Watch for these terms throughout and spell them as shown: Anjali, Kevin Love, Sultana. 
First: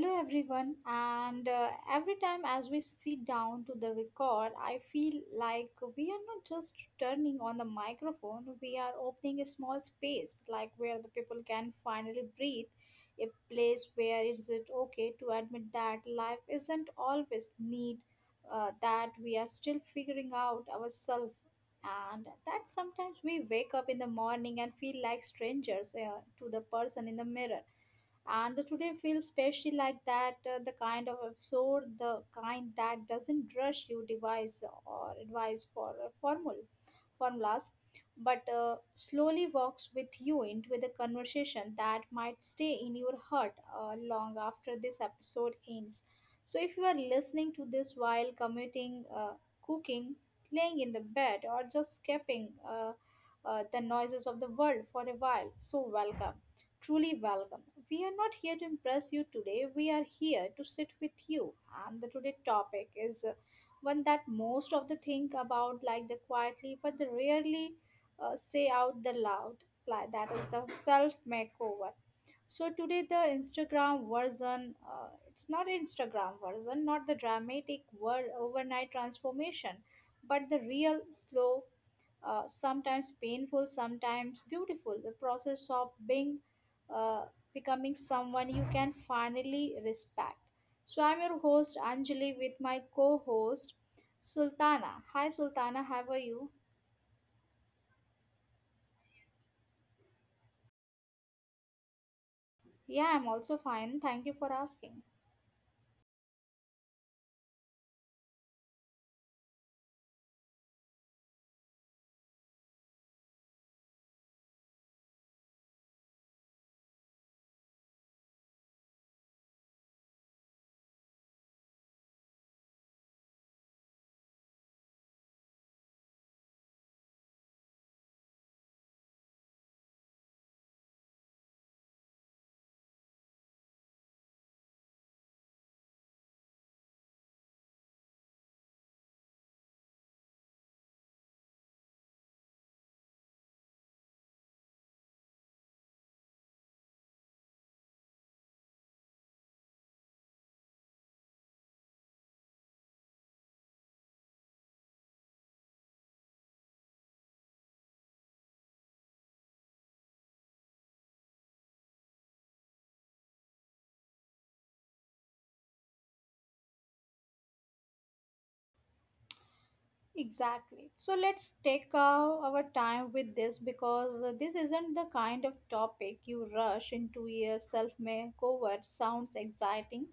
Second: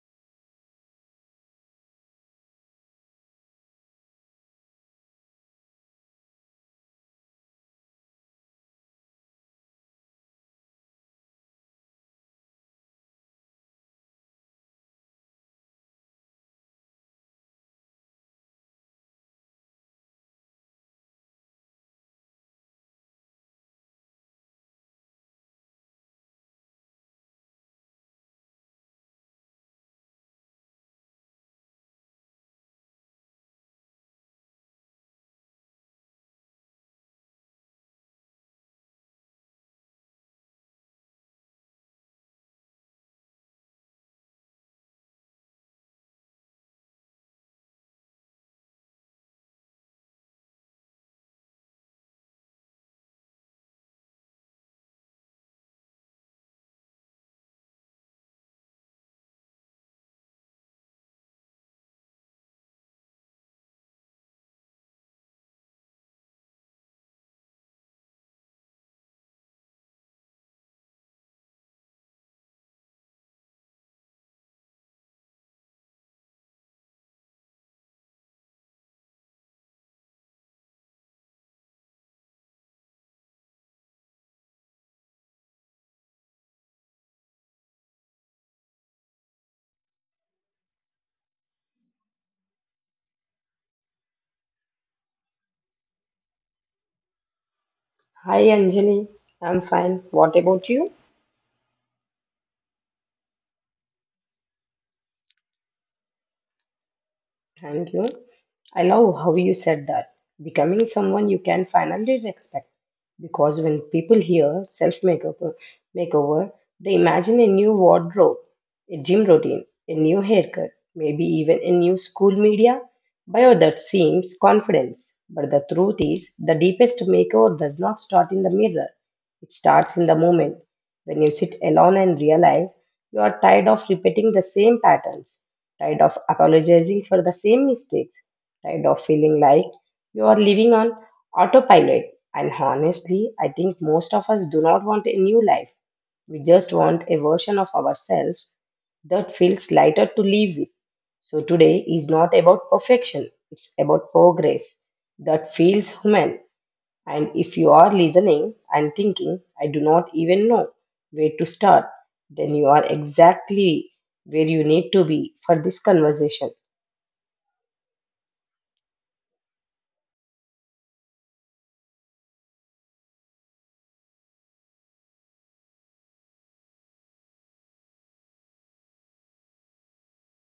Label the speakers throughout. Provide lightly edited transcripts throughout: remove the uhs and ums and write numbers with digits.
Speaker 1: hello everyone, and every time as we sit down to the record, I feel like we are not just turning on the microphone, we are opening a small space, like where the people can finally breathe, a place where is it okay to admit that life isn't always neat, that we are still figuring out ourselves, and that sometimes we wake up in the morning and feel like strangers to the person in the mirror. And the today feels specially like that, the kind of episode, the kind that doesn't rush you device or advice for a formula formulas, but slowly walks with you into the conversation that might stay in your heart long after this episode ends. So, if you are listening to this while commuting, cooking, playing in the bed, or just skipping the noises of the world for a while, so welcome. Truly welcome. We are not here to impress you today. We are here to sit with you. And the today topic is one that most of the think about like the quietly, but they rarely say out the loud, like that is the self makeover. So today the Instagram version, it's not Instagram version, not the dramatic word overnight transformation, but the real slow, sometimes painful, sometimes beautiful, the process of being, uh, becoming someone you can finally respect. So I'm your host Anjali with my co-host Sultana. Hi Sultana, how are you?
Speaker 2: Hi Anjali, I'm fine. What about you?
Speaker 1: Yeah, I'm also fine. Thank you for asking.
Speaker 2: Thank you. I love how you said that. Becoming someone you can finally respect. Because when people hear self makeover, they imagine a new wardrobe, a gym routine, a new haircut, maybe even a new school media bio that seems confidence. But the truth is, the deepest makeover does not start in the mirror. It starts in the moment when you sit alone and realize you are tired of repeating the same patterns. Tired of apologizing for the same mistakes, tired of feeling like you are living on autopilot. And honestly, I think most of us do not want a new life. We just want a version of ourselves that feels lighter to live with. So today is not about perfection, it's about progress that feels human. And if you are listening and thinking, I do not even know where to start, then you are exactly where you need to be for this conversation.
Speaker 1: Exactly. So let's take our time with this, because this isn't the kind of topic you rush into. A self makeover sounds exciting,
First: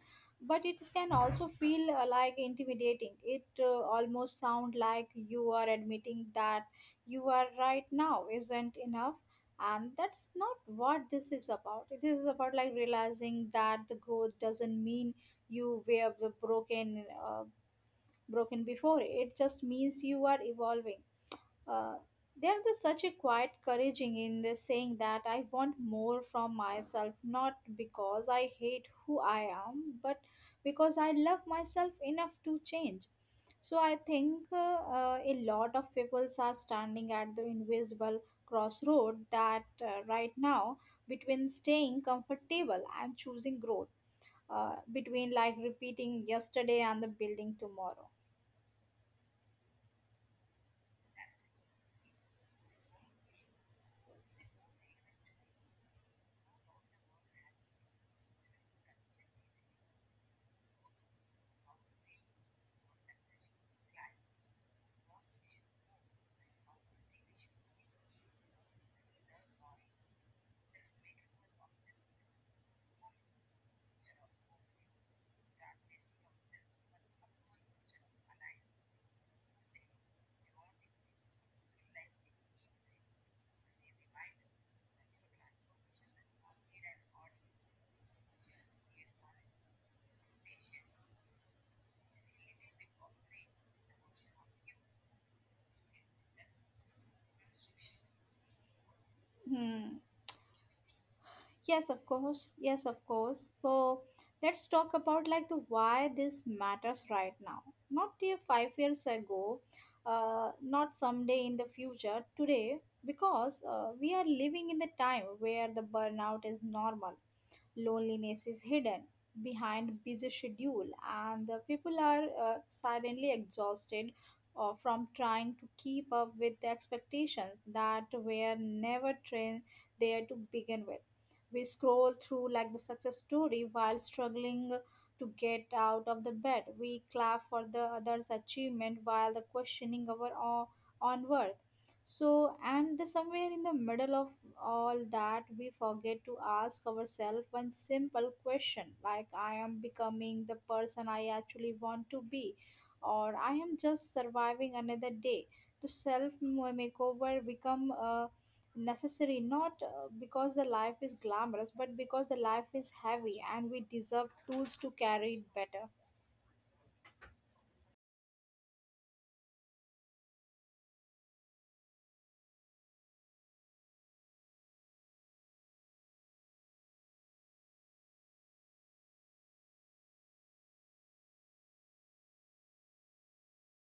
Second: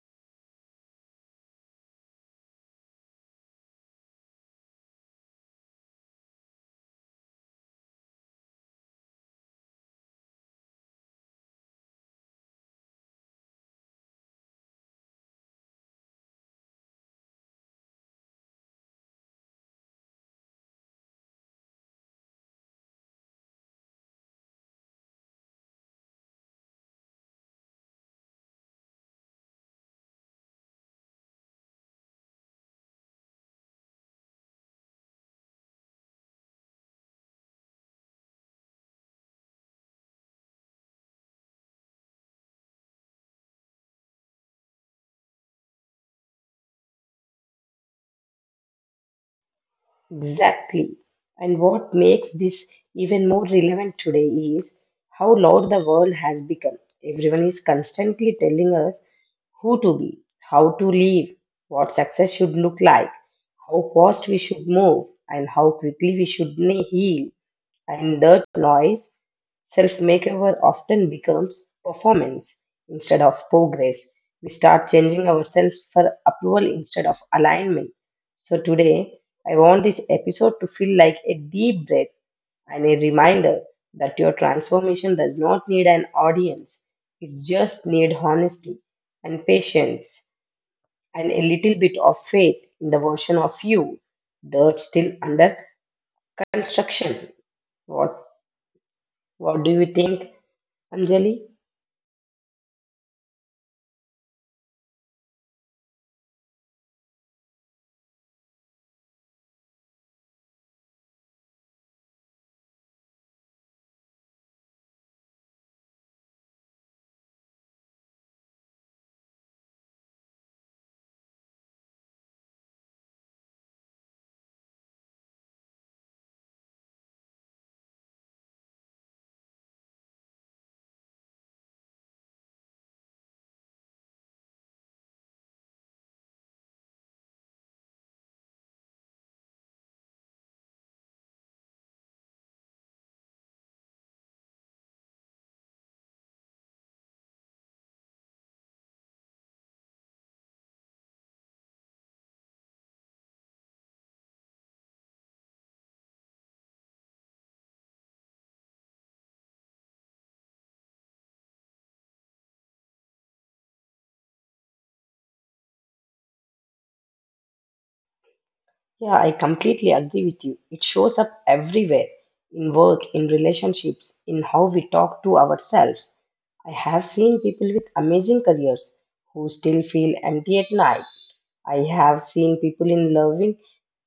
Speaker 1: but it can also feel like intimidating. It almost sound like you are admitting that you are right now isn't enough. And that's not what this is about. It is about like realizing that the growth doesn't mean you were broken. Broken before. It just means you are evolving. Uh, there is such a quiet couraging in this saying that I want more from myself, not because I hate who I am, but because I love myself enough to change. So I think a lot of people are standing at the invisible crossroad that right now, between staying comfortable and choosing growth, between like repeating yesterday and the building tomorrow.
Speaker 2: Exactly. And what makes this even more relevant today is how loud the world has become. Everyone is constantly telling us who to be, how to live, what success should look like, how fast we should move, and how quickly we should heal. And that noise, self makeover often becomes performance instead of progress. We start changing ourselves for approval instead of alignment. So today, I want this episode to feel like a deep breath and a reminder that your transformation does not need an audience. It just needs honesty and patience and a little bit of faith in the version of you that's still under construction. What what do you
Speaker 1: Hmm.
Speaker 2: think, Anjali?
Speaker 1: Yes, of course. Yes, of course. So let's talk about like the why this matters right now. Not the 5 years ago, not someday in the future, today, because we are living in the time where the burnout is normal, loneliness is hidden behind busy schedule, and the people are silently exhausted from trying to keep up with the expectations that were never trained there to begin with. We scroll through like the success story while struggling to get out of the bed. We clap for the other's achievement while the questioning own worth. So, and the, somewhere in the middle of all that we forget to ask ourselves one simple question, like I am becoming the person I actually want to be, or I am just surviving another day. The self makeover become necessary, not because the life is glamorous, but because the life is heavy and we deserve tools to carry it better.
Speaker 2: Yeah, I completely agree with you. It shows up everywhere in work, in relationships, in how we talk to ourselves. I have seen people with amazing careers who still feel empty at night. I have seen people in loving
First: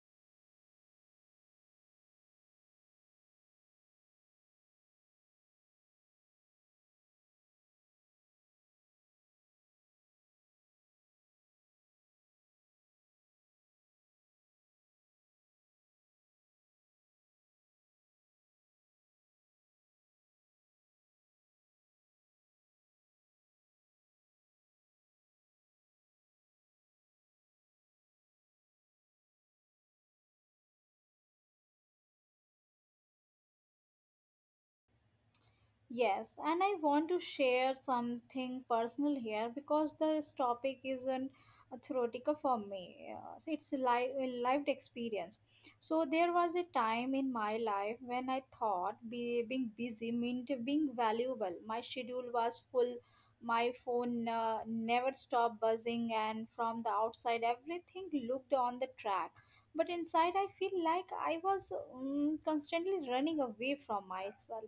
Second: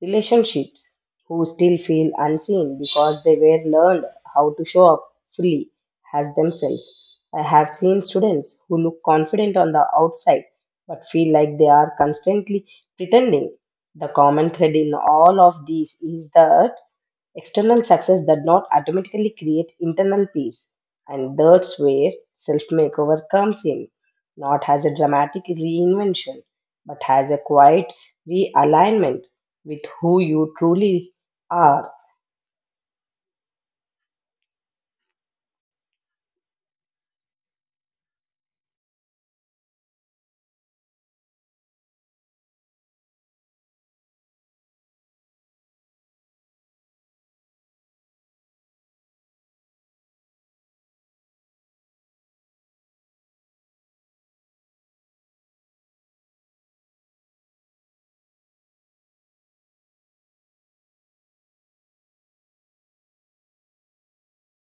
Speaker 2: relationships who still feel unseen because they were learned how to show up fully as themselves. I have seen students who look confident on the outside but feel like they are constantly pretending. The common thread in all of these is that external success does not automatically create internal peace, and that's where self makeover comes in, not as a dramatic reinvention, but as a quiet realignment with who you truly are.
Speaker 1: Yes, and I want to share something personal here because this topic isn't a theoretical for me. So it's a life, lived experience. So there was a time in my life when I thought being busy meant being valuable. My schedule was full. My phone never stopped buzzing, and from the outside, everything looked on the track. But inside, I feel like I was constantly running away from myself.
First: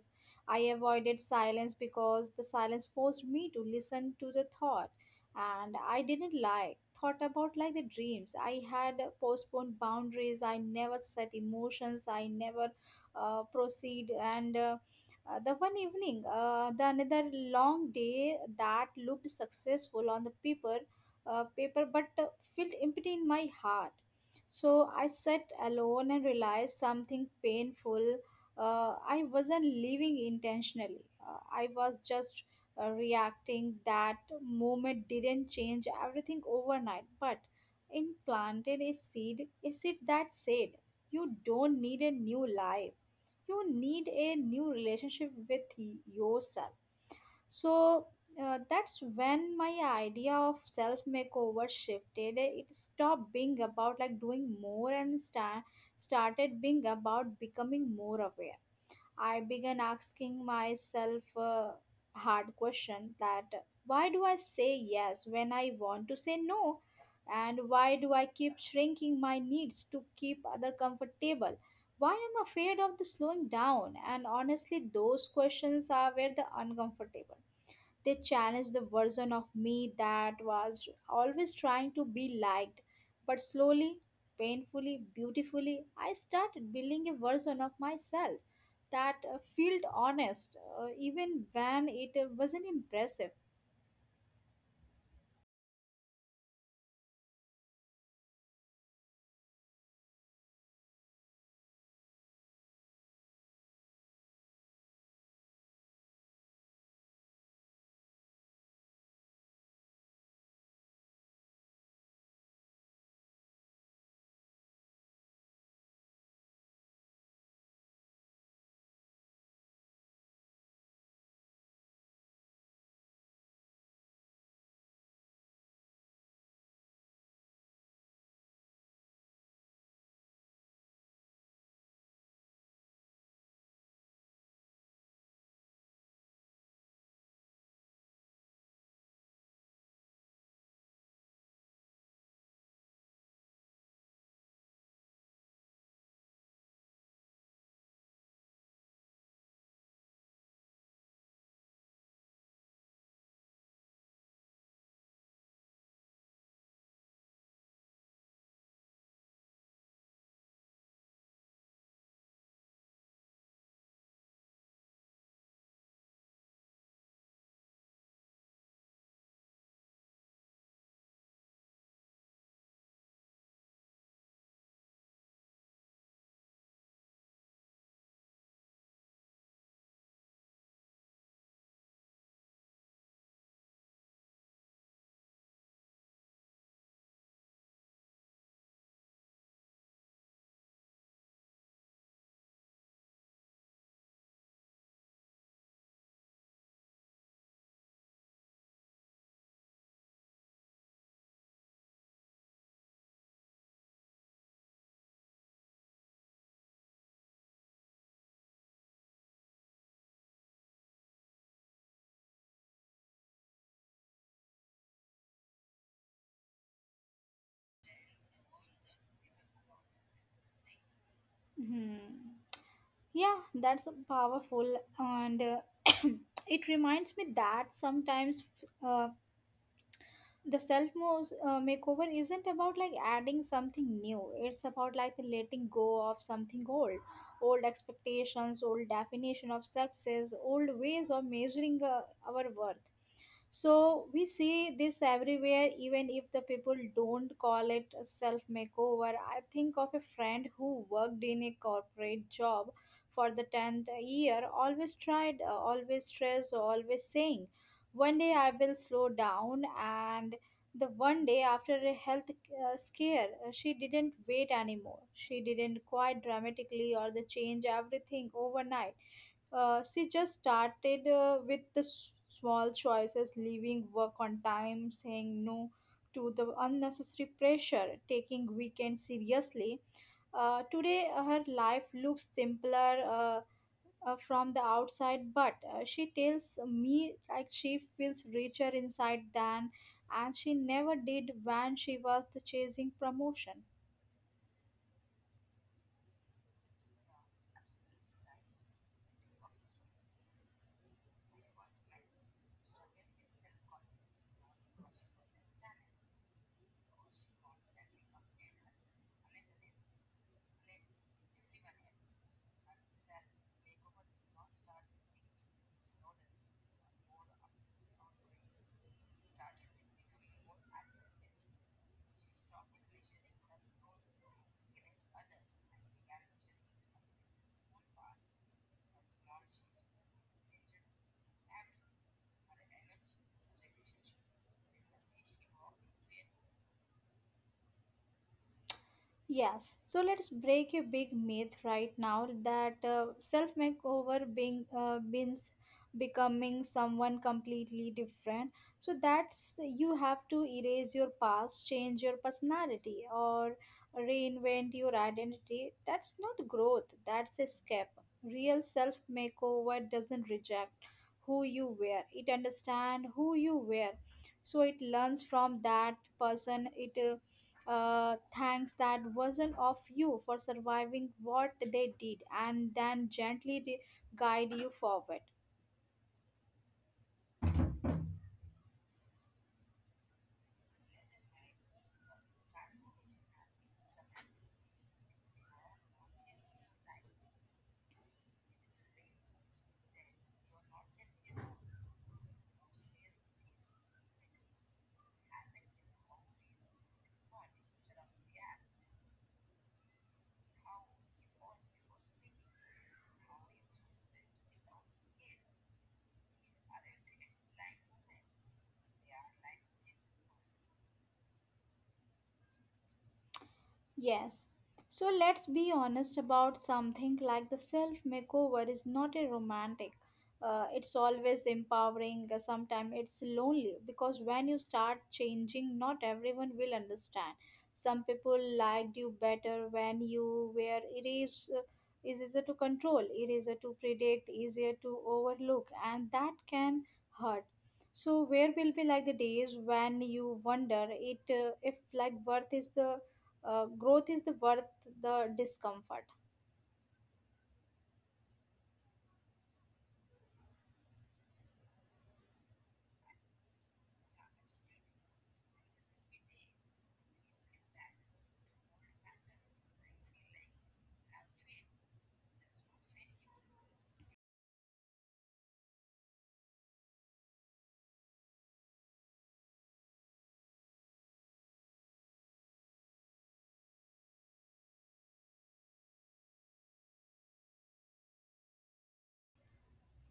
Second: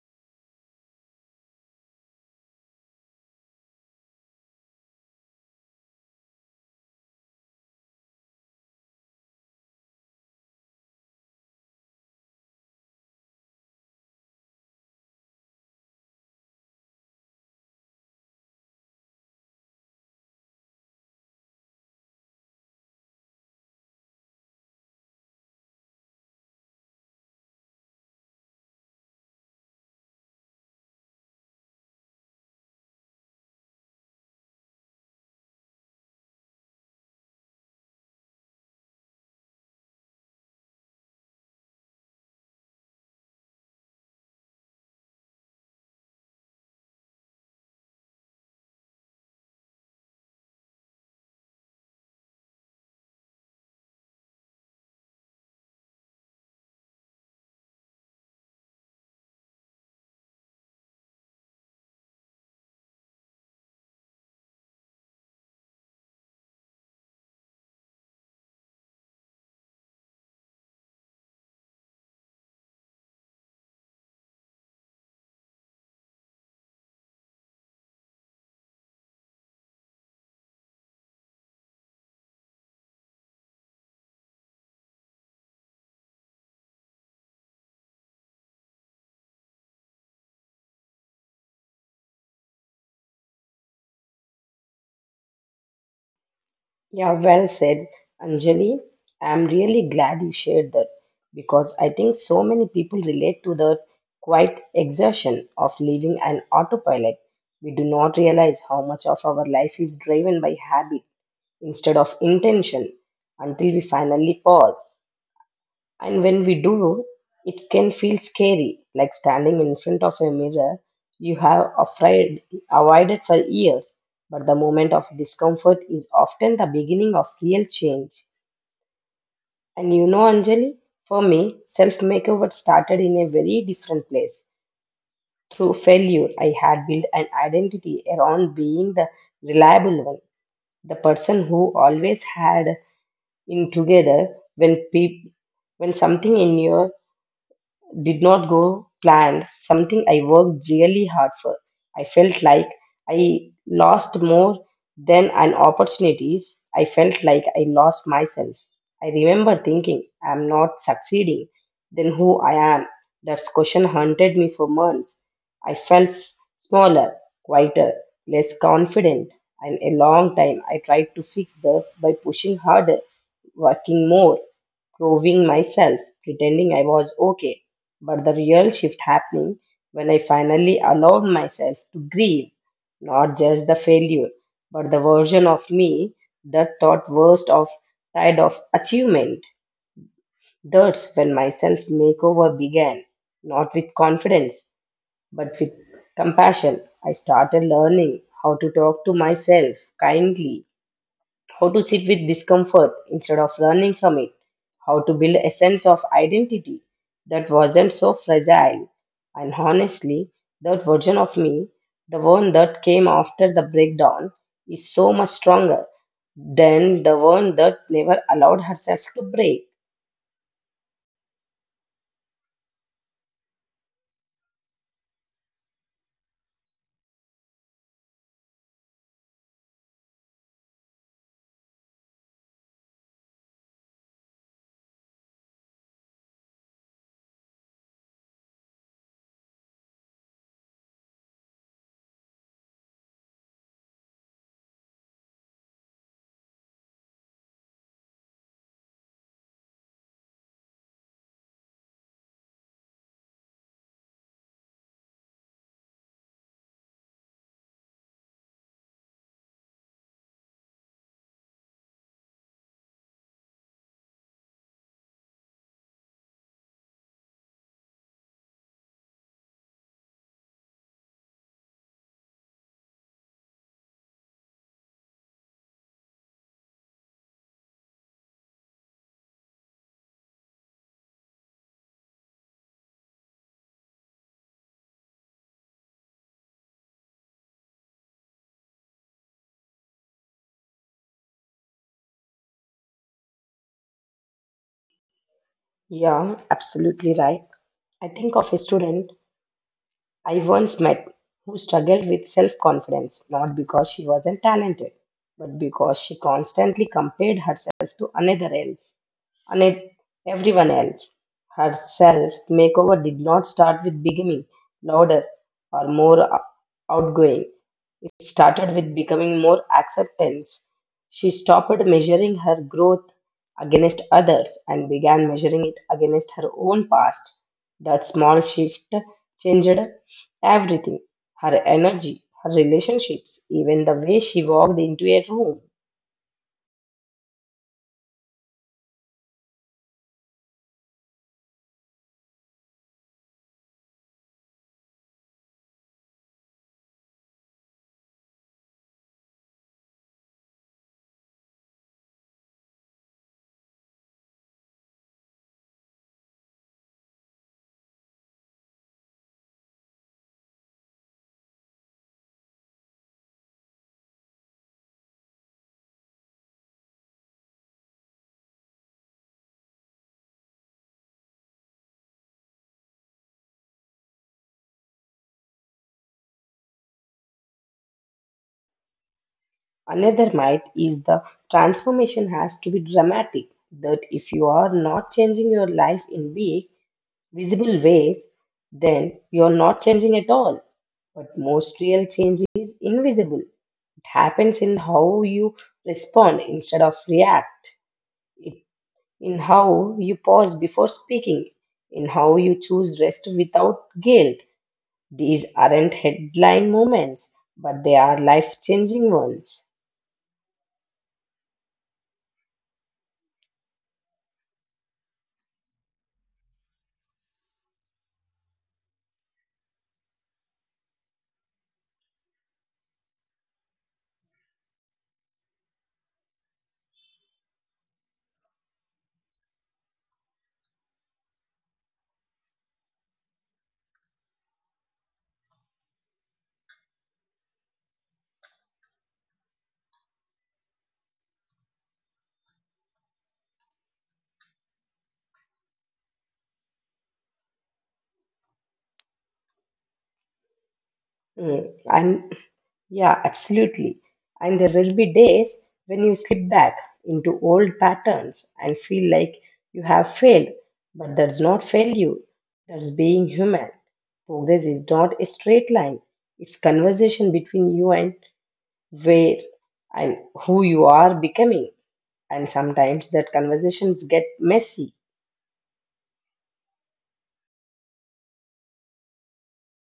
Speaker 1: I avoided silence because the silence forced me to listen to the thought, and I didn't like. Thought about like the dreams I had postponed, boundaries I never set, emotions I never proceed. And the one evening, the another long day that looked successful on the paper, but felt empty in my heart. So I sat alone and realized something painful. I wasn't living intentionally. I was just reacting. That moment didn't change everything overnight, but it planted a seed that said, you don't need a new life, you need a new relationship with yourself. So that's when my idea of self makeover shifted. It stopped being about like doing more, started being about becoming more aware. I began asking myself a hard question, that why do I say yes when I want to say no? And why do I keep shrinking my needs to keep other comfortable? Why am I afraid of the slowing down? And honestly, those questions are where the uncomfortable. They challenged the version of me that was always trying to be liked. But slowly, painfully, beautifully, I started building a version of myself that felt honest, even when it wasn't impressive.
Speaker 2: Yeah, well said, Anjali. I'm really glad you shared that because I think so many people relate to the quiet exertion of living an autopilot. We do not realize how much of our life is driven by habit instead of intention until we finally pause. And when we do, it can feel scary, like standing in front of a mirror you have afraid, avoided for years. But the moment of discomfort is often the beginning of real change. And you know, Anjali, for me, self makeover started in a very different place. Through failure, I had built an identity around being the reliable one, the person who always had in together when peop when something in your did not go planned, something I worked really hard for. I felt like I lost more than an opportunities. I felt like I lost myself. I remember thinking, I'm not succeeding. Then who I am? That question haunted me for months. I felt smaller, quieter, less confident. And a long time I tried to fix that by pushing harder, working more, proving myself, pretending I was okay. But the real shift happening when I finally allowed myself to grieve, not just the failure, but the version of me that thought worst of side of achievement. That's when my self makeover began, not with confidence, but with compassion. I started learning how to talk to myself kindly, how to sit with discomfort instead of running from it, how to build a sense of identity that wasn't so fragile. And honestly, that version of me, the one that came after the breakdown, is so much stronger than the one that never allowed herself to break.
Speaker 1: Hmm. Yeah, that's powerful, and it reminds me that sometimes uh, the self makeover isn't about like adding something new, it's about like the letting go of something old. Old expectations, old definition of success, old ways of measuring our worth. So we see this everywhere, even if the people don't call it a self makeover. I think of a friend who worked in a corporate job for the 10th year, always tried, always stressed, always saying one day I will slow down. And the one day after a health scare, she didn't wait anymore. She didn't quite dramatically or the change everything overnight. She just started with the small choices, leaving work on time, saying no to the unnecessary pressure, taking weekends seriously. Today, her life looks simpler, from the outside, but she tells me like she feels richer inside than and she never did when she was chasing promotion.
Speaker 2: Yeah, absolutely right. I think of a student I once met who struggled with self confidence not because she wasn't talented, but because she constantly compared herself to another else, and everyone else. Her self makeover did not start with becoming louder or more outgoing. It started with becoming more acceptance. She stopped measuring her growth against others and began measuring it against her own past. That small shift changed everything, her energy, her relationships, even the way she walked into a room.
Speaker 1: Yes, so let's break a big myth right now, that self makeover being means becoming someone completely different. So that's you have to erase your past, change your personality, or reinvent your identity. That's not growth, that's escape. Real self makeover doesn't reject who you were, it understands who you were. So it learns from that person, it thanks that version of you for surviving what they did and then gently guide you forward.
Speaker 2: Another myth is the transformation has to be dramatic, that if you are not changing your life in big, visible ways, then you are not changing at all. But most real change is invisible. It happens in how you respond instead of react, it, in how you pause before speaking, in how you choose rest without guilt. These aren't headline moments, but they are life changing ones.
Speaker 1: Yes. So let's be honest about something, like the self makeover is not a romantic. It's always empowering, sometimes it's lonely, because when you start changing, not everyone will understand. Some people liked you better when you were erased, is easier to control, easier to predict, easier to overlook, and that can hurt. So where will be like the days when you wonder it, if like worth is the growth is the worth the discomfort.
Speaker 2: Mm. And Yeah, absolutely. And there will be days when you slip back into old patterns and feel like you have failed. But that's not failure, that's being human. Progress is not a straight line, it's conversation between you and where and who you are becoming. And sometimes that conversations get messy.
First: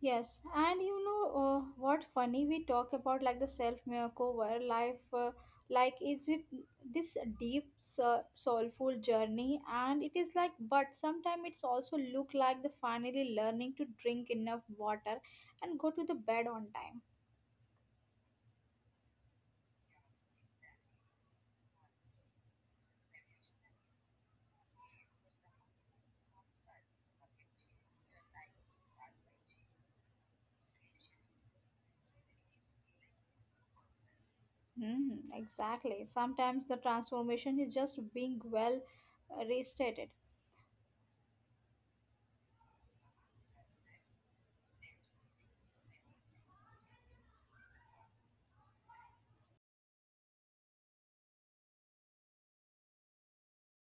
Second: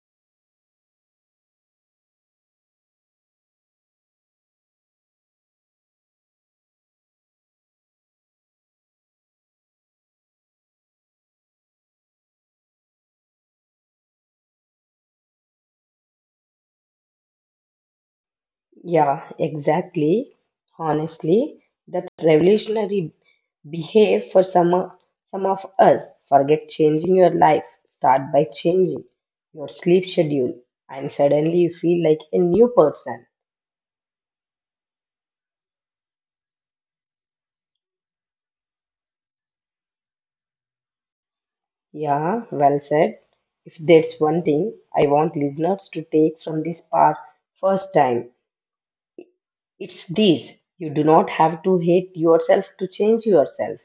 Speaker 1: Yes, and you know, what funny, we talk about like the self makeover life, like is it this deep soulful journey, and it is like, but sometimes it's also look like the finally learning to drink enough water and go to the bed on time.
Speaker 2: Yeah, exactly. Honestly, that revolutionary behave for some of us forget changing your life start by changing your sleep schedule and suddenly you feel like a new person.
Speaker 1: Hmm. Exactly, sometimes the transformation is just being well, restated.
Speaker 2: Yeah, well said. If there's one thing I want listeners to take from this part first time, it's this: you do not have to hate yourself to change yourself.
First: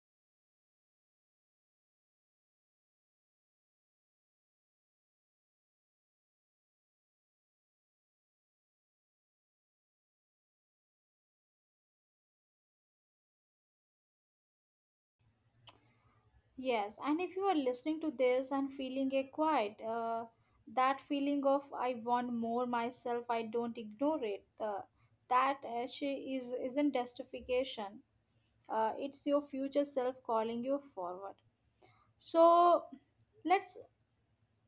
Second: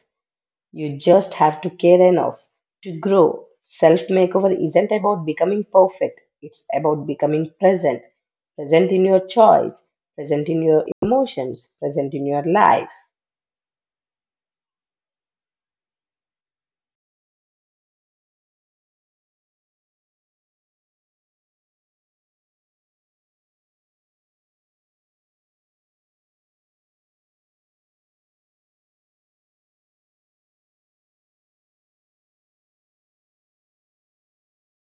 Speaker 2: You just have to care enough to grow. Self makeover isn't about becoming perfect, it's about becoming present. Present in your choice, present in your emotions, present in your life.
Speaker 1: Yes, and if you are listening to this and feeling a quiet, that feeling of I want more myself, I don't ignore it. That actually is isn't justification. It's your future self calling you forward. So let's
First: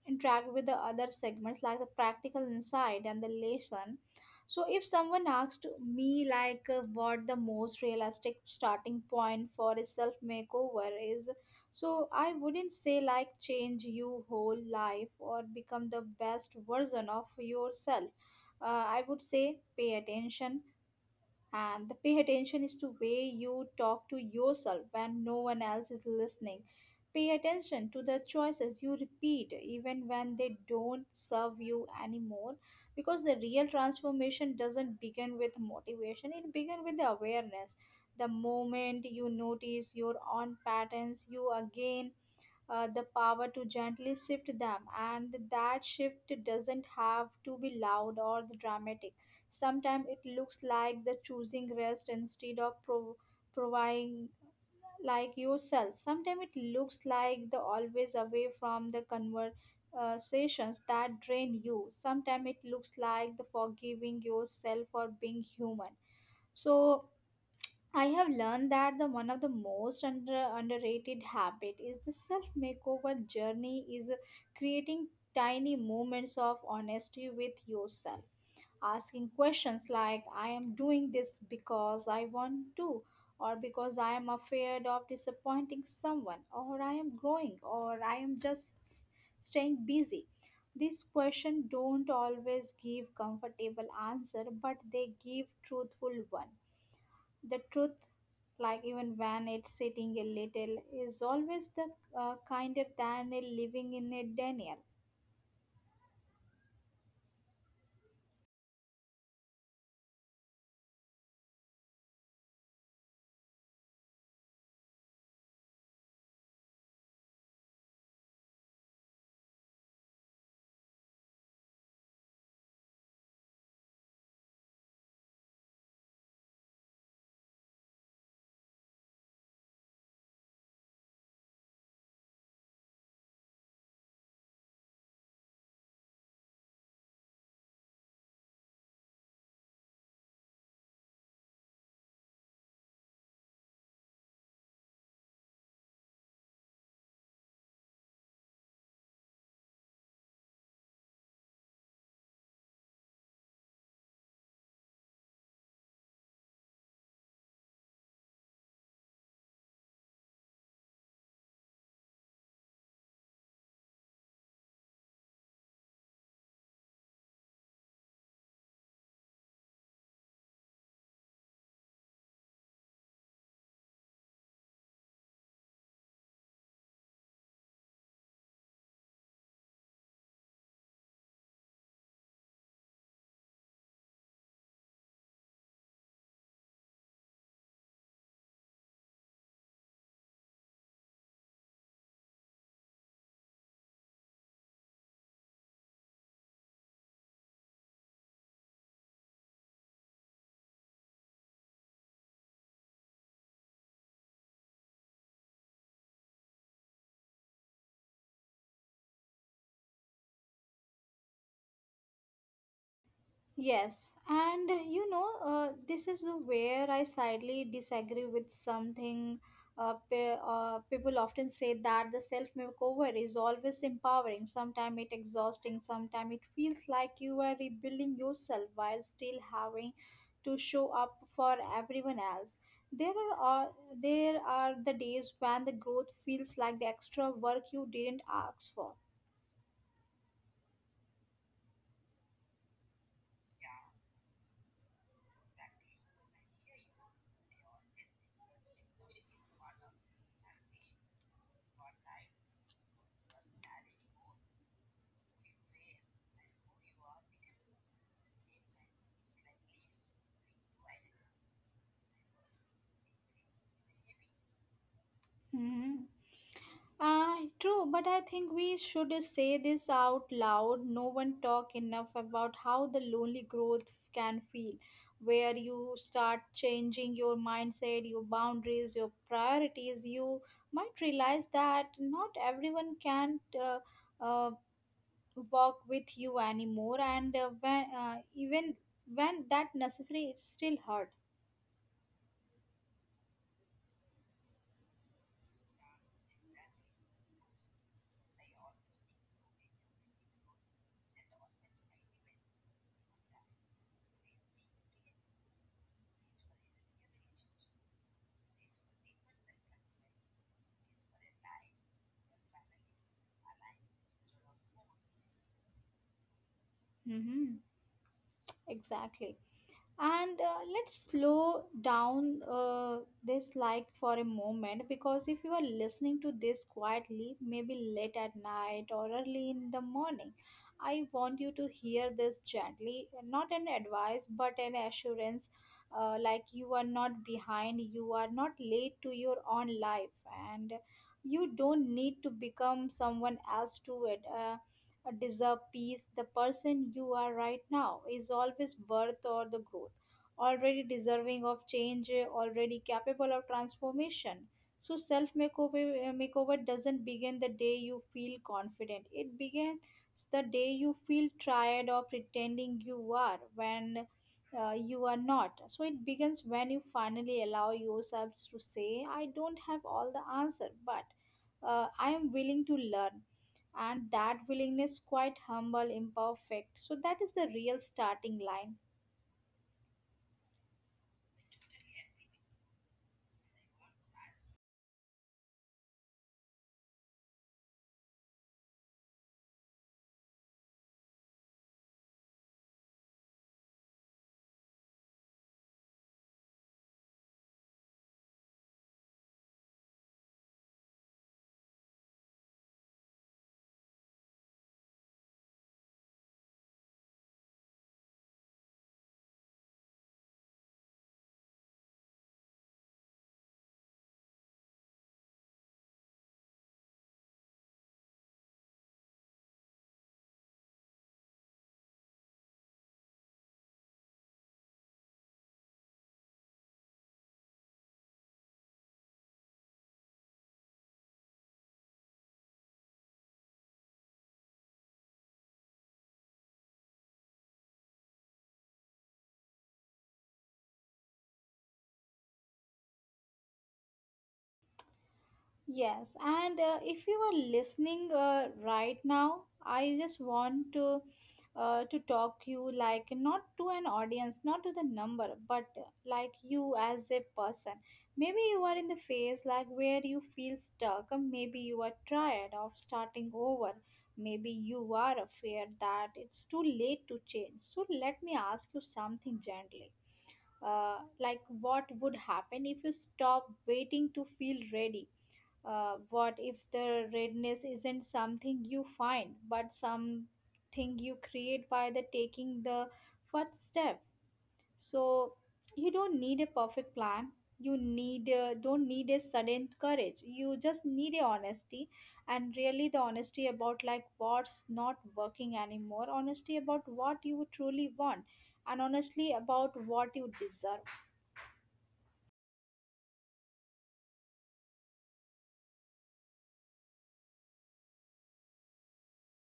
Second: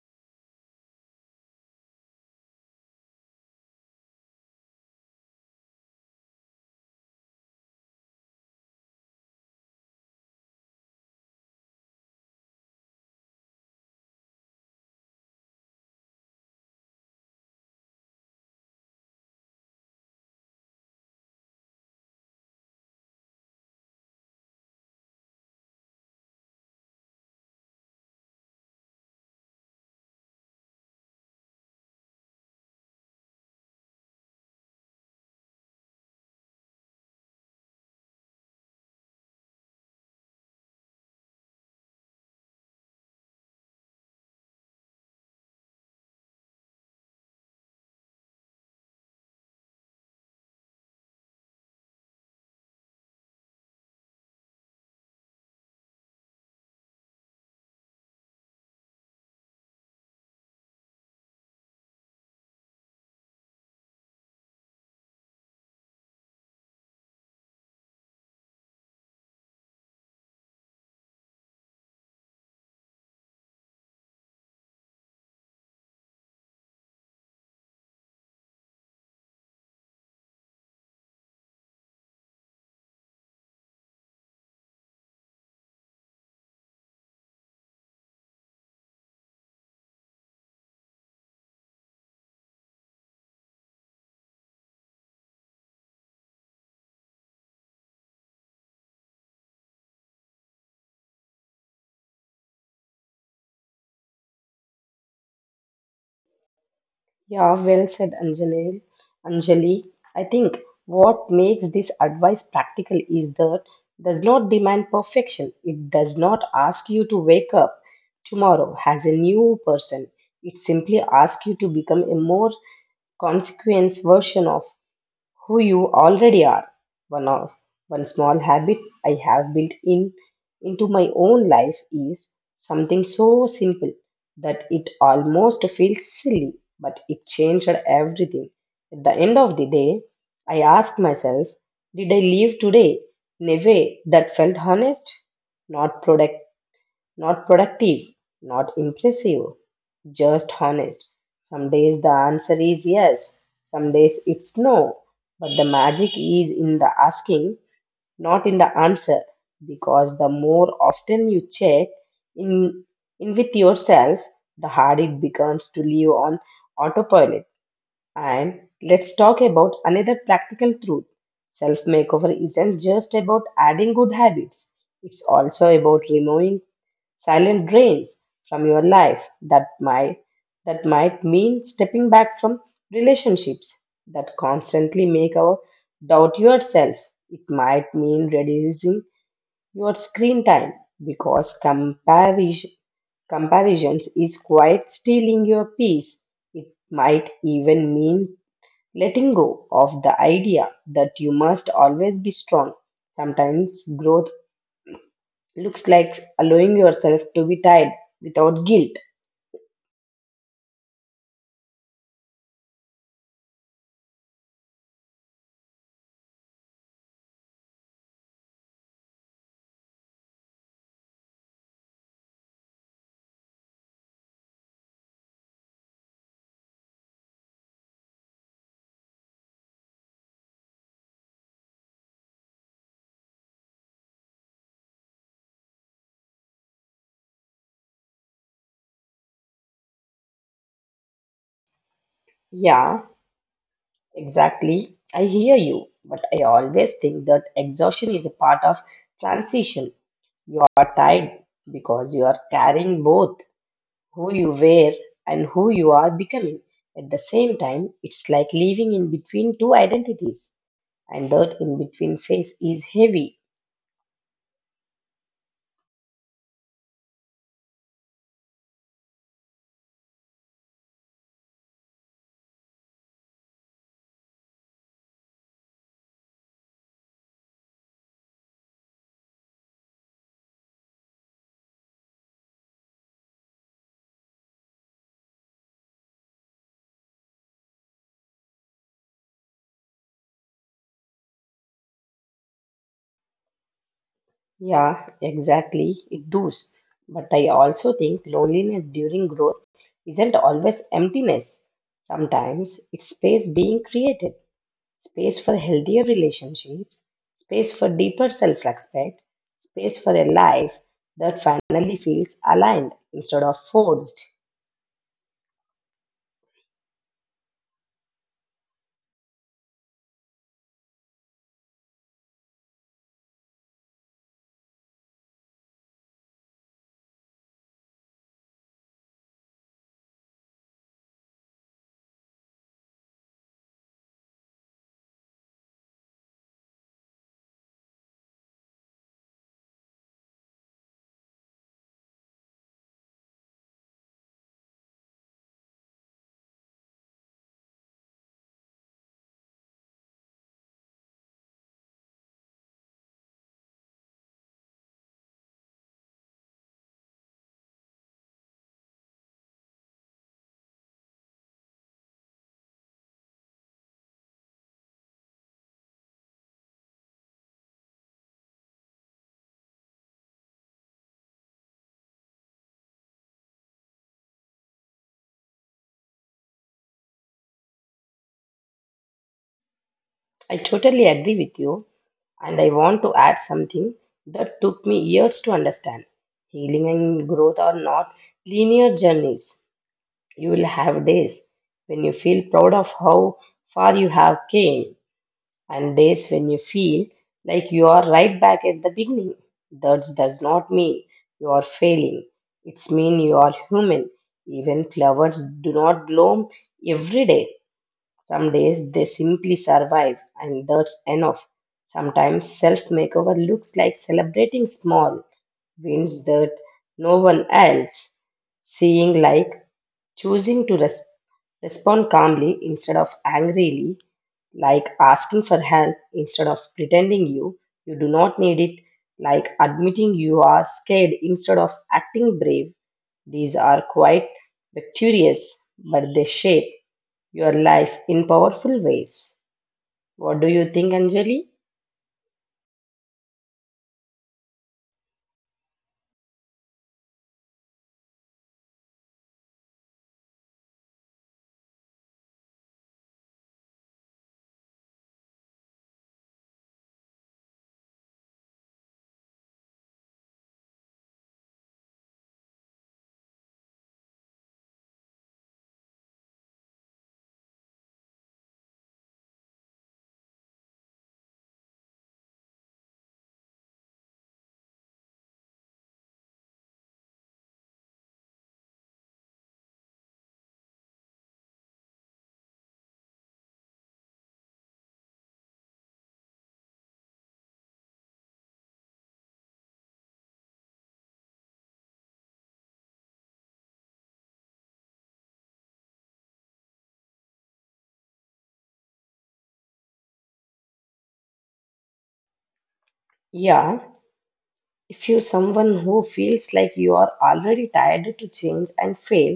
Speaker 1: interact with the other segments, like the practical insight and the lesson. So if someone asked me like what the most realistic starting point for a self makeover is, so I wouldn't say like change you whole life or become the best version of yourself. I would say pay attention. And the pay attention is to way you talk to yourself when no one else is listening. Pay attention to the choices you repeat even when they don't serve you anymore, because the real transformation doesn't begin with motivation, it begins with the awareness. The moment you notice your own patterns, you again the power to gently shift them, and that shift doesn't have to be loud or dramatic. Sometimes it looks like the choosing rest instead of providing like yourself. Sometimes it looks like the always away from the conversations that drain you. Sometimes it looks like the forgiving yourself for being human. So I have learned that the one of the most under, underrated habit is the self makeover journey is creating tiny moments of honesty with yourself, asking questions like, I am doing this because I want to, or because I am afraid of disappointing someone, or I am growing, or I am just staying busy. These questions don't always give comfortable answer, but they give truthful one. The truth, like even when it's sitting a little, is always the kinder than a living in a denial.
Speaker 2: Yeah, well said, Anjali. Anjali, I think what makes this advice practical is that does not demand perfection. It does not ask you to wake up tomorrow as a new person. It simply asks you to become a more consequence version of who you already are. One of One small habit I have built in into my own life is something so simple that it almost feels silly, but it changed everything. At the end of the day, I asked myself, did I live today in a way that felt honest, not product, not productive, not impressive? Just honest. Some days the answer is yes, some days it's no. But the magic is in the asking, not in the answer. Because the more often you check in, in with yourself, the harder it becomes to live on autopilot. And let's talk about another practical truth. Self makeover isn't just about adding good habits, it's also about removing silent drains from your life. That might that might mean stepping back from relationships that constantly make our doubt yourself. It might mean reducing your screen time because comparisons is quite stealing your peace. It might even mean letting go of the idea that you must always be strong. Sometimes growth looks like allowing yourself to be tired without guilt.
Speaker 1: Yes, and this is the where I slightly disagree with something. People often say that the self makeover is always empowering. Sometimes it exhausting. Sometimes it feels like you are rebuilding yourself while still having to show up for everyone else. There are uh, there are the days when the growth feels like the extra work you didn't ask for.
Speaker 2: Yeah, exactly. I hear you, but I always think that exhaustion is a part of transition. You are tired because you are carrying both who you were and who you are becoming. At the same time, it's like living in between two identities, and that in between phase is heavy.
Speaker 1: Mhm. True, but I think we should say this out loud. No one talk enough about how the lonely growth can feel, where you start changing your mindset, your boundaries, your priorities. You might realize that not everyone can uh, walk with you anymore, and when even when that necessary, it still hurt.
Speaker 2: Yeah, exactly. It does. But I also think loneliness during growth isn't always emptiness. Sometimes it's space being created, space for healthier relationships, space for deeper self respect, space for a life that finally feels aligned instead of forced.
Speaker 1: Mm-hmm. Exactly. And let's slow down this like for a moment, because if you are listening to this quietly, maybe late at night or early in the morning, I want you to hear this gently, not an advice but an assurance. Like, you are not behind, you are not late to your own life, and you don't need to become someone else to it. Deserve peace, the person you are right now is always worth or the growth, already deserving of change, already capable of transformation. So self makeover makeover doesn't begin the day you feel confident. It begins the day you feel tired of pretending you are when you are not. So it begins when you finally allow yourselves to say, I don't have all the answer, but I am willing to learn, and that willingness quite humble imperfect, so that is the real starting line.
Speaker 2: I totally agree with you, and I want to add something that took me years to understand. Healing and growth are not linear journeys. You will have days when you feel proud of how far you have came, and days when you feel like you are right back at the beginning. That does not mean you are failing. It's mean you are human. Even flowers do not bloom every day. Some days they simply survive, and that's enough. Sometimes self makeover looks like celebrating small wins that no one else, seeing like choosing to respect, respond calmly instead of angrily, like asking for help instead of pretending you do not need it, like admitting you are scared instead of acting brave. These are quite victorious, but they shape your life in powerful ways. What do you think, Anjali?
Speaker 1: Yes, and if you are listening right now, I just want to talk you like, not to an audience, not to the number, but like you as a person. Maybe you are in the phase like where you feel stuck, or maybe you are tired of starting over, maybe you are afraid that it's too late to change. So let me ask you something gently. Like, what would happen if you stop waiting to feel ready? What if the readiness isn't something you find, but something you create by the taking the first step? So you don't need a perfect plan, you need don't need a sudden courage, you just need a honesty. And really, the honesty about like what's not working anymore, honesty about what you truly want, and honestly about what you deserve.
Speaker 2: Yeah, if you're someone who feels like you are already tired to change and fail,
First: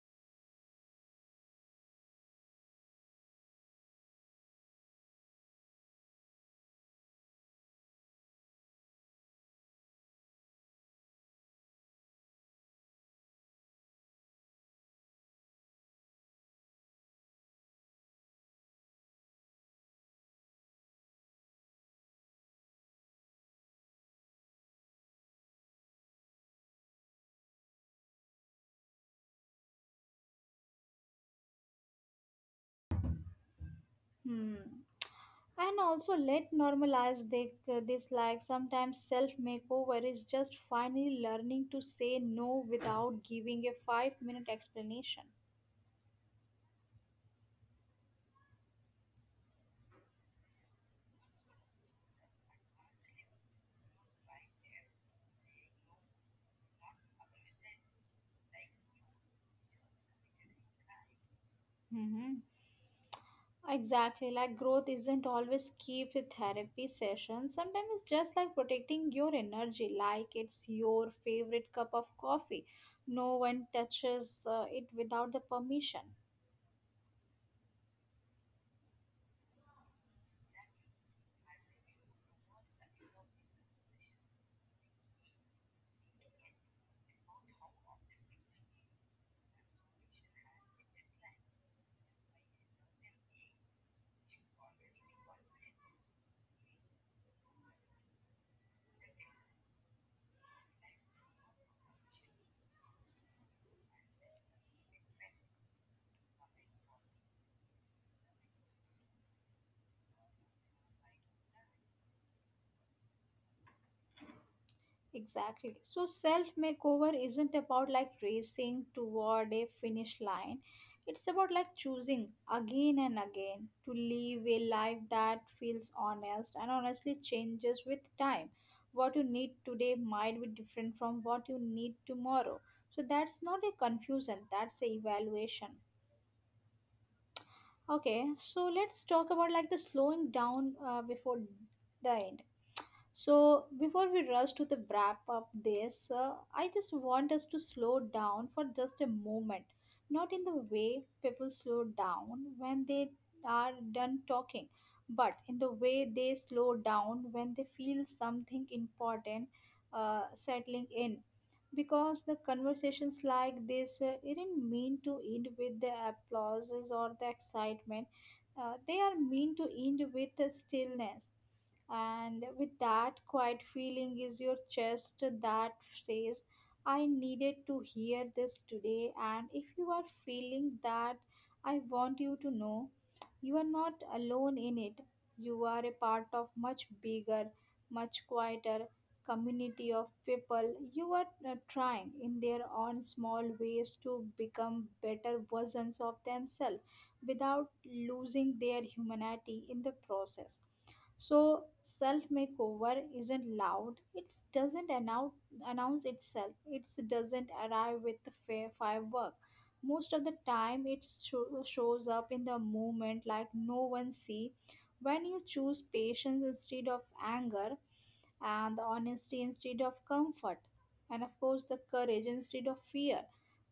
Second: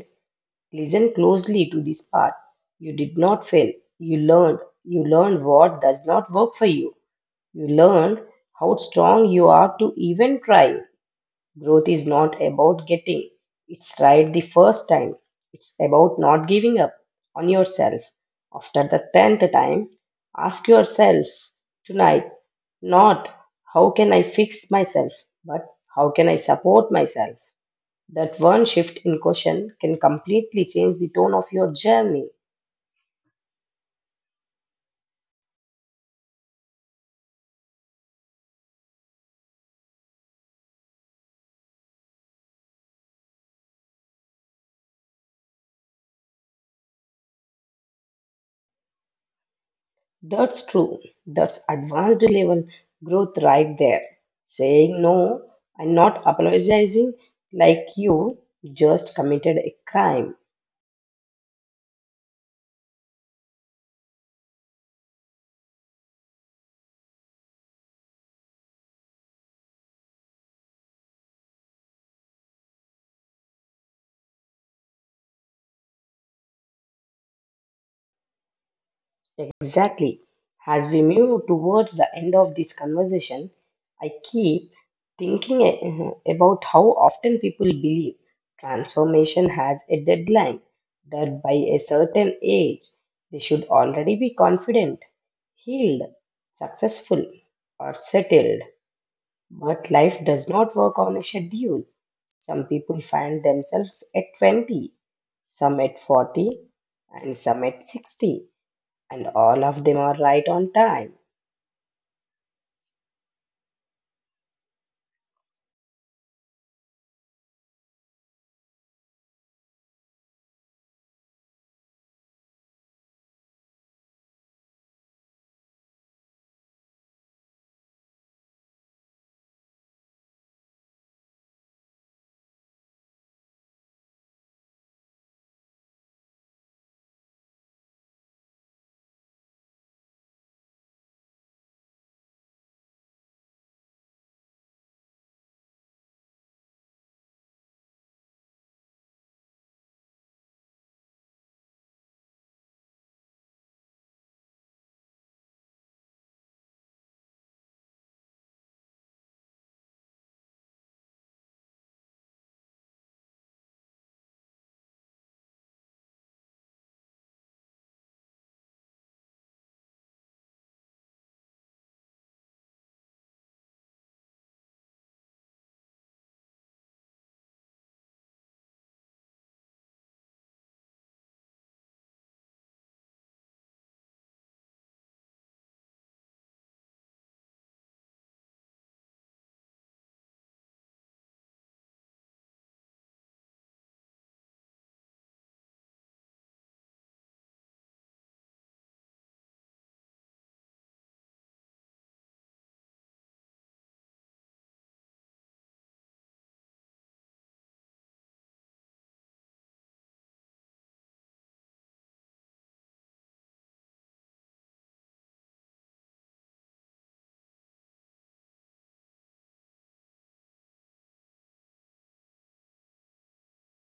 Speaker 2: listen closely to this part. You did not fail. You learned. You learned what does not work for you. You learned how strong you are to even try. Growth is not about getting it's right the first time. It's about not giving up on yourself. After the 10th time, ask yourself tonight not how can I fix myself, but how can I support myself? That one shift in question can completely change the tone of your journey.
Speaker 1: Hmm. And also let normalize this like sometimes self makeover is just finally learning to say no without giving a 5-minute explanation.
Speaker 2: That's true. That's advanced level growth right there. Saying no and not apologizing like you just committed a crime.
Speaker 1: Hmm. Exactly, like growth isn't always keep with therapy session. Sometimes it's just like protecting your energy, like it's your favorite cup of coffee. No one touches it without the permission.
Speaker 2: Exactly. As we move towards the end of this conversation, I keep thinking about how often people believe transformation has a deadline, that by a certain age, they should already be confident, healed, successful, or settled. But life does not work on a schedule. Some people find themselves at 20, some at 40, and some at 60, and all of them are right on time.
Speaker 1: Exactly. So self makeover isn't about like racing toward a finish line. It's about like choosing again and again to live a life that feels honest, and honestly changes with time. What you need today might be different from what you need tomorrow. So that's not a confusion, that's a evaluation. Okay, so let's talk about like the slowing down before the end. So, before we rush to the wrap up this, I just want us to slow down for just a moment. Not in the way people slow down when they are done talking, but in the way they slow down when they feel something important settling in. Because the conversations like this didn't mean to end with the applauses or the excitement, they are meant to end with the stillness, and with that quiet feeling is your chest that says, I needed to hear this today. And if you are feeling that, I want you to know you are not alone in it. You are a part of much bigger, much quieter community of people you are trying in their own small ways to become better versions of themselves without losing their humanity in the process. So self makeover isn't loud. It doesn't announce itself. It doesn't arrive with firework. Most of the time, it shows up in the moment like no one see. When you choose patience instead of anger, and the honesty instead of comfort, and of course the courage instead of fear,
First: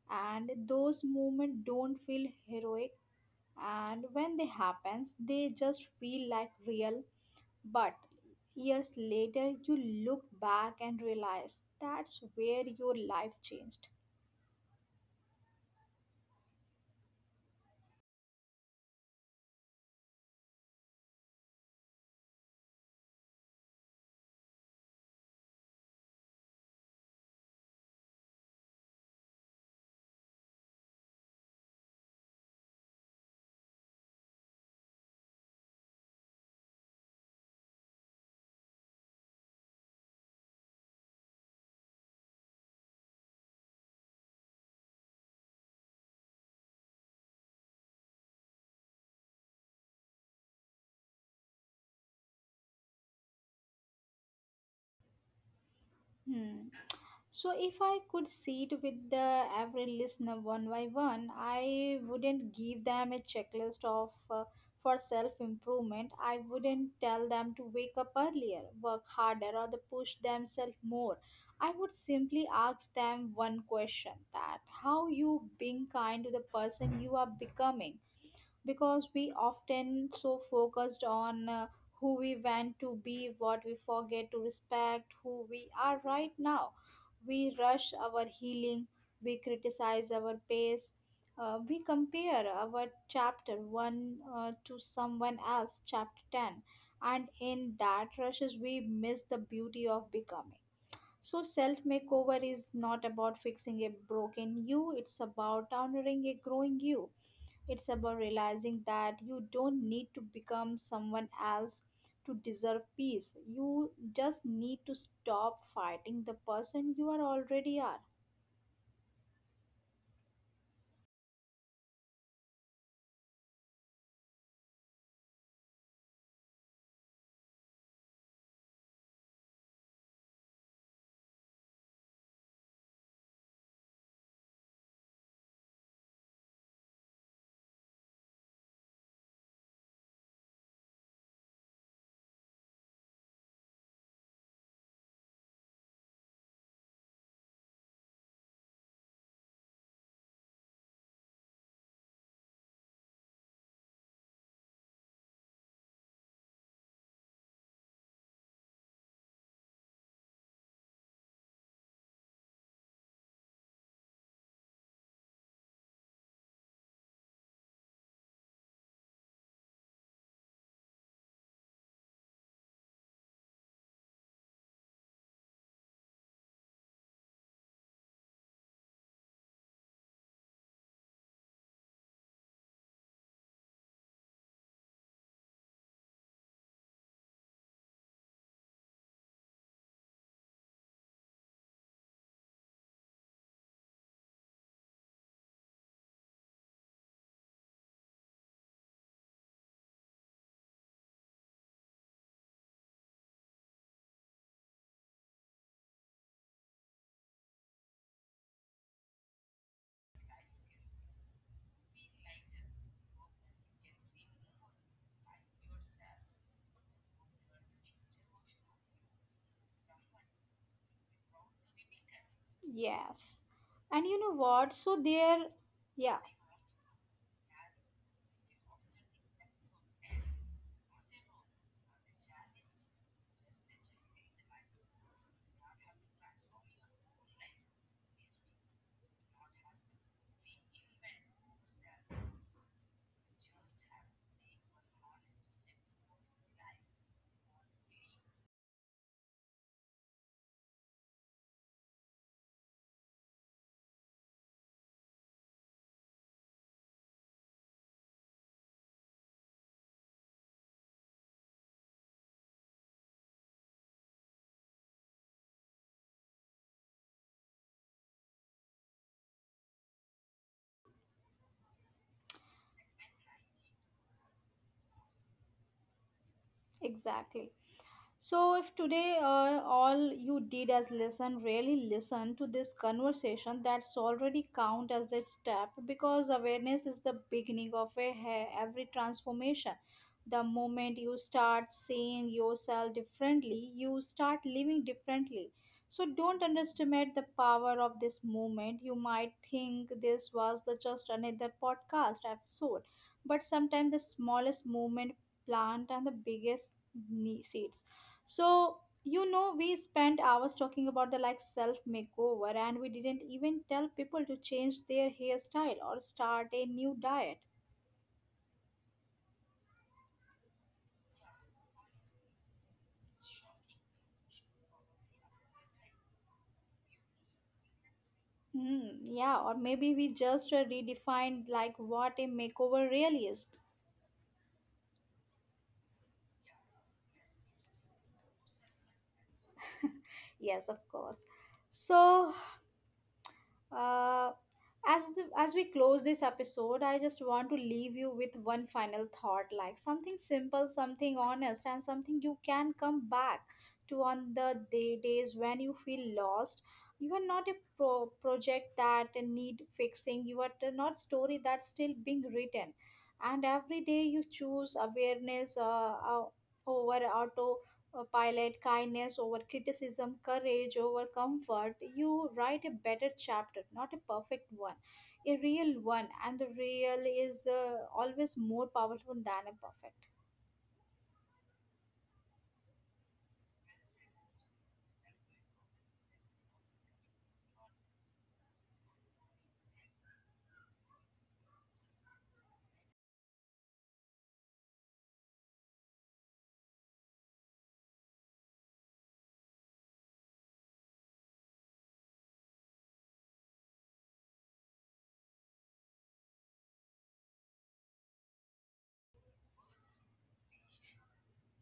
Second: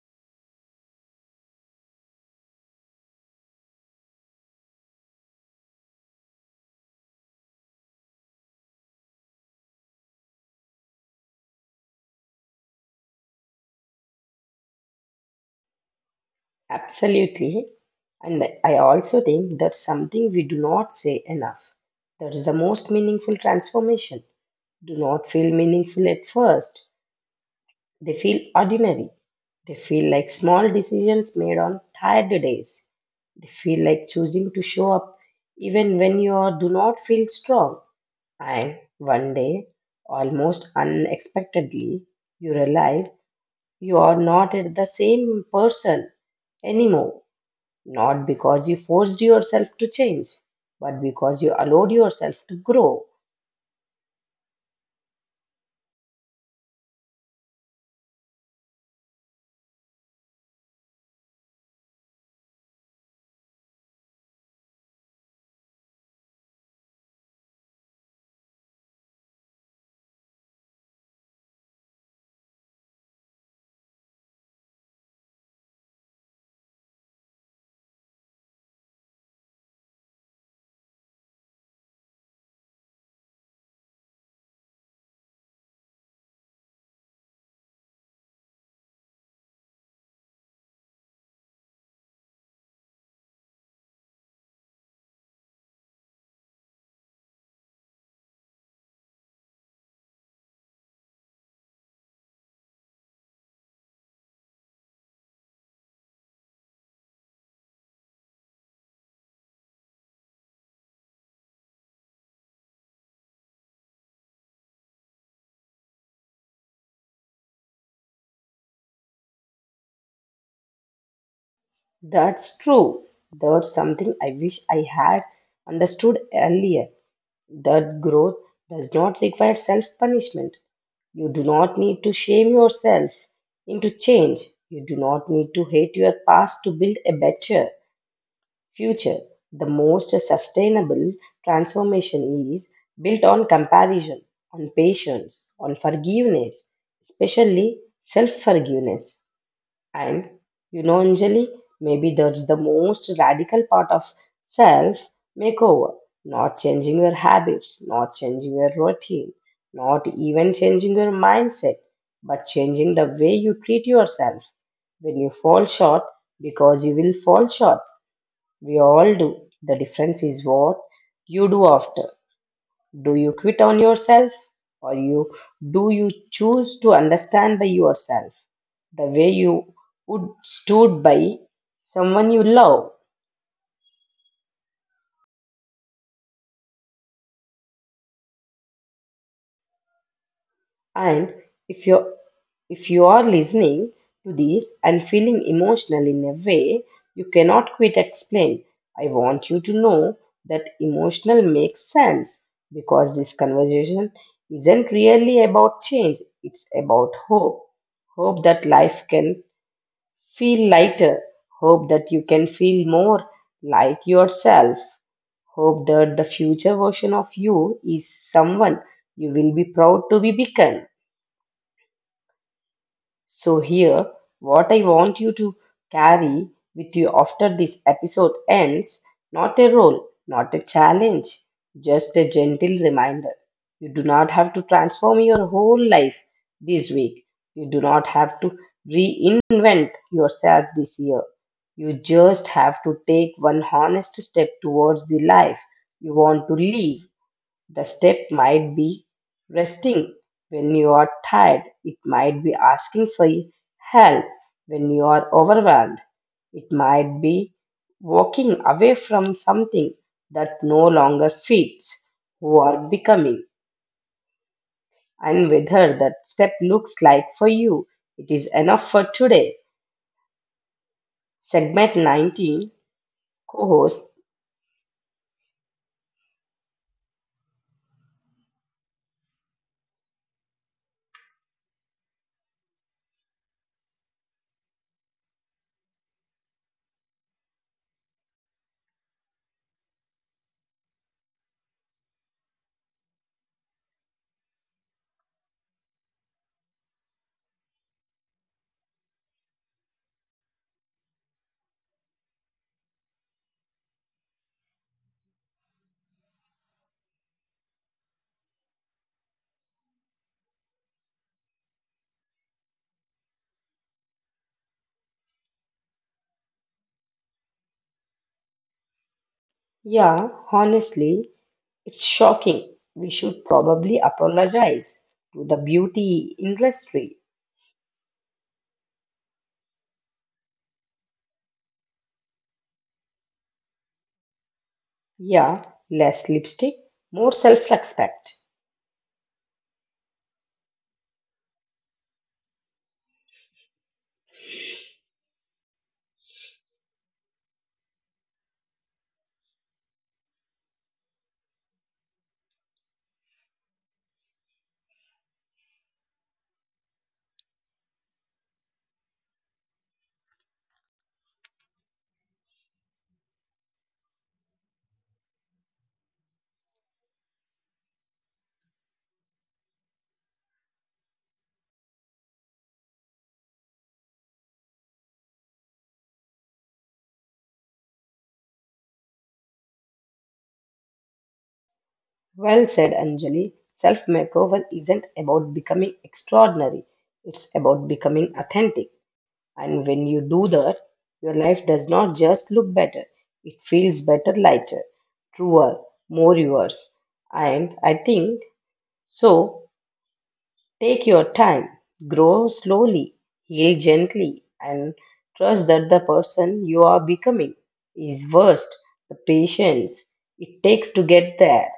Speaker 1: and those moments don't feel heroic. And when they happens, they just feel like real, but years later, you look back and realize that's where your life changed.
Speaker 2: Absolutely. And I also think that's something we do not say enough. That's the most meaningful transformation. Do not feel meaningful at first. They feel ordinary. They feel like small decisions made on tired days. They feel like choosing to show up even when you are, do not feel strong. And one day, almost unexpectedly, you realize you are not the same person anymore, not because you forced yourself to change, but because you allowed yourself to grow.
Speaker 1: Hmm. So, if I could sit with the every listener one by one, I wouldn't give them a checklist of for self improvement. I wouldn't tell them to wake up earlier, work harder, or to push themselves more. I would simply ask them one question: that how you being kind to the person you are becoming, because we often so focused on who we want to be what we forget to respect who we are right now. We rush our healing, we criticize our pace, we compare our chapter 1 to someone else chapter 10, and in that rushes we miss the beauty of becoming. So self makeover is not about fixing a broken you, it's about honoring a growing you. It's about realizing that you don't need to become someone else to deserve peace. You just need to stop fighting the person you are already are.
Speaker 2: That's true. That's something I wish I had understood earlier. That growth does not require self punishment. You do not need to shame yourself into change. You do not need to hate your past to build a better future. The most sustainable transformation is built on comparison, on patience, on forgiveness, especially self forgiveness. And you know, Anjali, maybe that's the most radical part of self makeover, not changing your habits, not changing your routine, not even changing your mindset, but changing the way you treat yourself when you fall short, because you will fall short, we all do. The difference is what you do after. Do you quit on yourself, or you do you choose to understand by yourself the way you would stood by someone you love? And if you're if you are listening to this and feeling emotional in a way you cannot quite explain, I want you to know that emotional makes sense, because this conversation isn't really about change, it's about hope. Hope that life can feel lighter, hope that you can feel more like yourself, hope that the future version of you is someone you will be proud to be become. So, here,
Speaker 1: Yes.
Speaker 2: what I
Speaker 1: And
Speaker 2: want
Speaker 1: you
Speaker 2: you
Speaker 1: know
Speaker 2: to
Speaker 1: what? So there,
Speaker 2: carry with you
Speaker 1: yeah,
Speaker 2: after this episode ends, not a role, not a challenge, just a gentle reminder. You do not have to transform your whole life this week. You do not have to reinvent yourself this year. You just have to take one honest step towards the life you want to live. The step might be resting when you are tired. It might be asking for help when you are overwhelmed. It might be walking away from something that no longer fits who are becoming, and whether that step looks like for you. It is enough for today. Segment 19 co host.
Speaker 1: exactly. So, if today all you did as listen, really listen to this conversation, that's already count as a step, because awareness is the beginning of a every transformation. The moment you start seeing yourself differently, you start living differently. So, don't underestimate the power of this moment. You might think this was the just another podcast episode, but sometimes the smallest movement plant and the biggest seeds. So, you know, we spent hours talking about the like self makeover, and we didn't even tell people to change their hairstyle or start a new diet.
Speaker 2: Yeah, honestly, it's shocking. We should probably apologize to the beauty industry.
Speaker 1: Hmm, yeah, or maybe we just redefined like what a makeover really is.
Speaker 2: Yeah, less lipstick, more self respect.
Speaker 1: Yes, of course. So, Uh, as we close this episode, I just want to leave you with one final thought, like something simple, something honest, and something you can come back to on the days when you feel lost. You are not a project that need fixing. You are not story that's still being written, and every day you choose awareness uh, over auto pilot, kindness over criticism, courage over comfort, you write a better chapter, not a perfect one, a real one. And the real is always more powerful than a perfect.
Speaker 2: Well said, Anjali. Self makeover isn't about becoming extraordinary, it's about becoming authentic. And when you do that, your life does not just look better, it feels better, lighter, truer, more yours. And I think so. Take your time, grow slowly, heal gently, and trust that the person you are becoming is worth the patience it takes to get there.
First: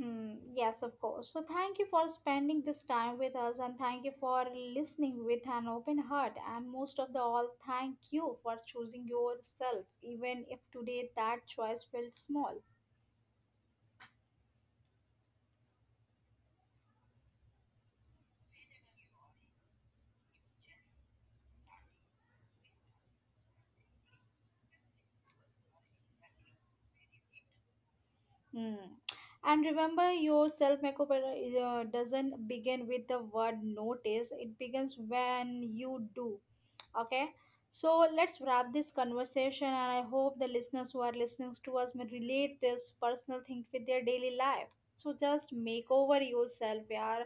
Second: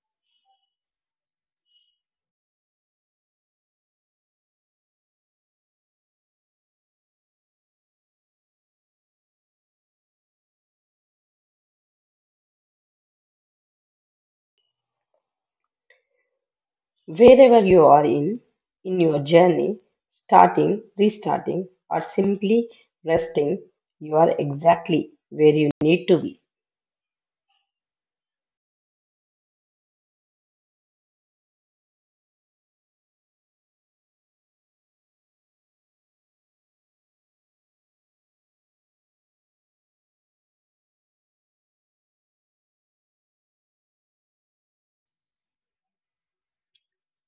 Speaker 1: Hmm, yes, of course. So, thank you for spending this time with us, and thank you for listening with an open heart. And most of the all, thank you for choosing yourself, even if today that choice felt small.
Speaker 2: Wherever you are in your journey, starting, restarting, or simply resting, you are exactly where you need to be.
Speaker 1: Hmm. And remember, your self makeup doesn't begin with the word notice, it begins when you do. Okay, so let's wrap this conversation, and I hope the listeners who are listening to us may relate this personal thing with their daily life. So just make over yourself, yeah,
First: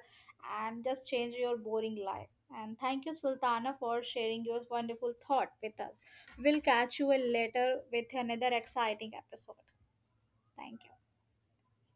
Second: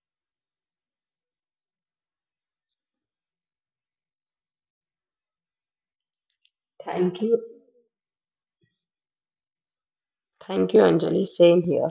Speaker 1: and just change your boring life. And thank you, Sultana, for sharing your wonderful thought with us. We'll catch you
Speaker 2: Thank you.
Speaker 1: later with another exciting episode.
Speaker 2: Thank
Speaker 1: Thank
Speaker 2: you,
Speaker 1: you.
Speaker 2: Anjali. Same here.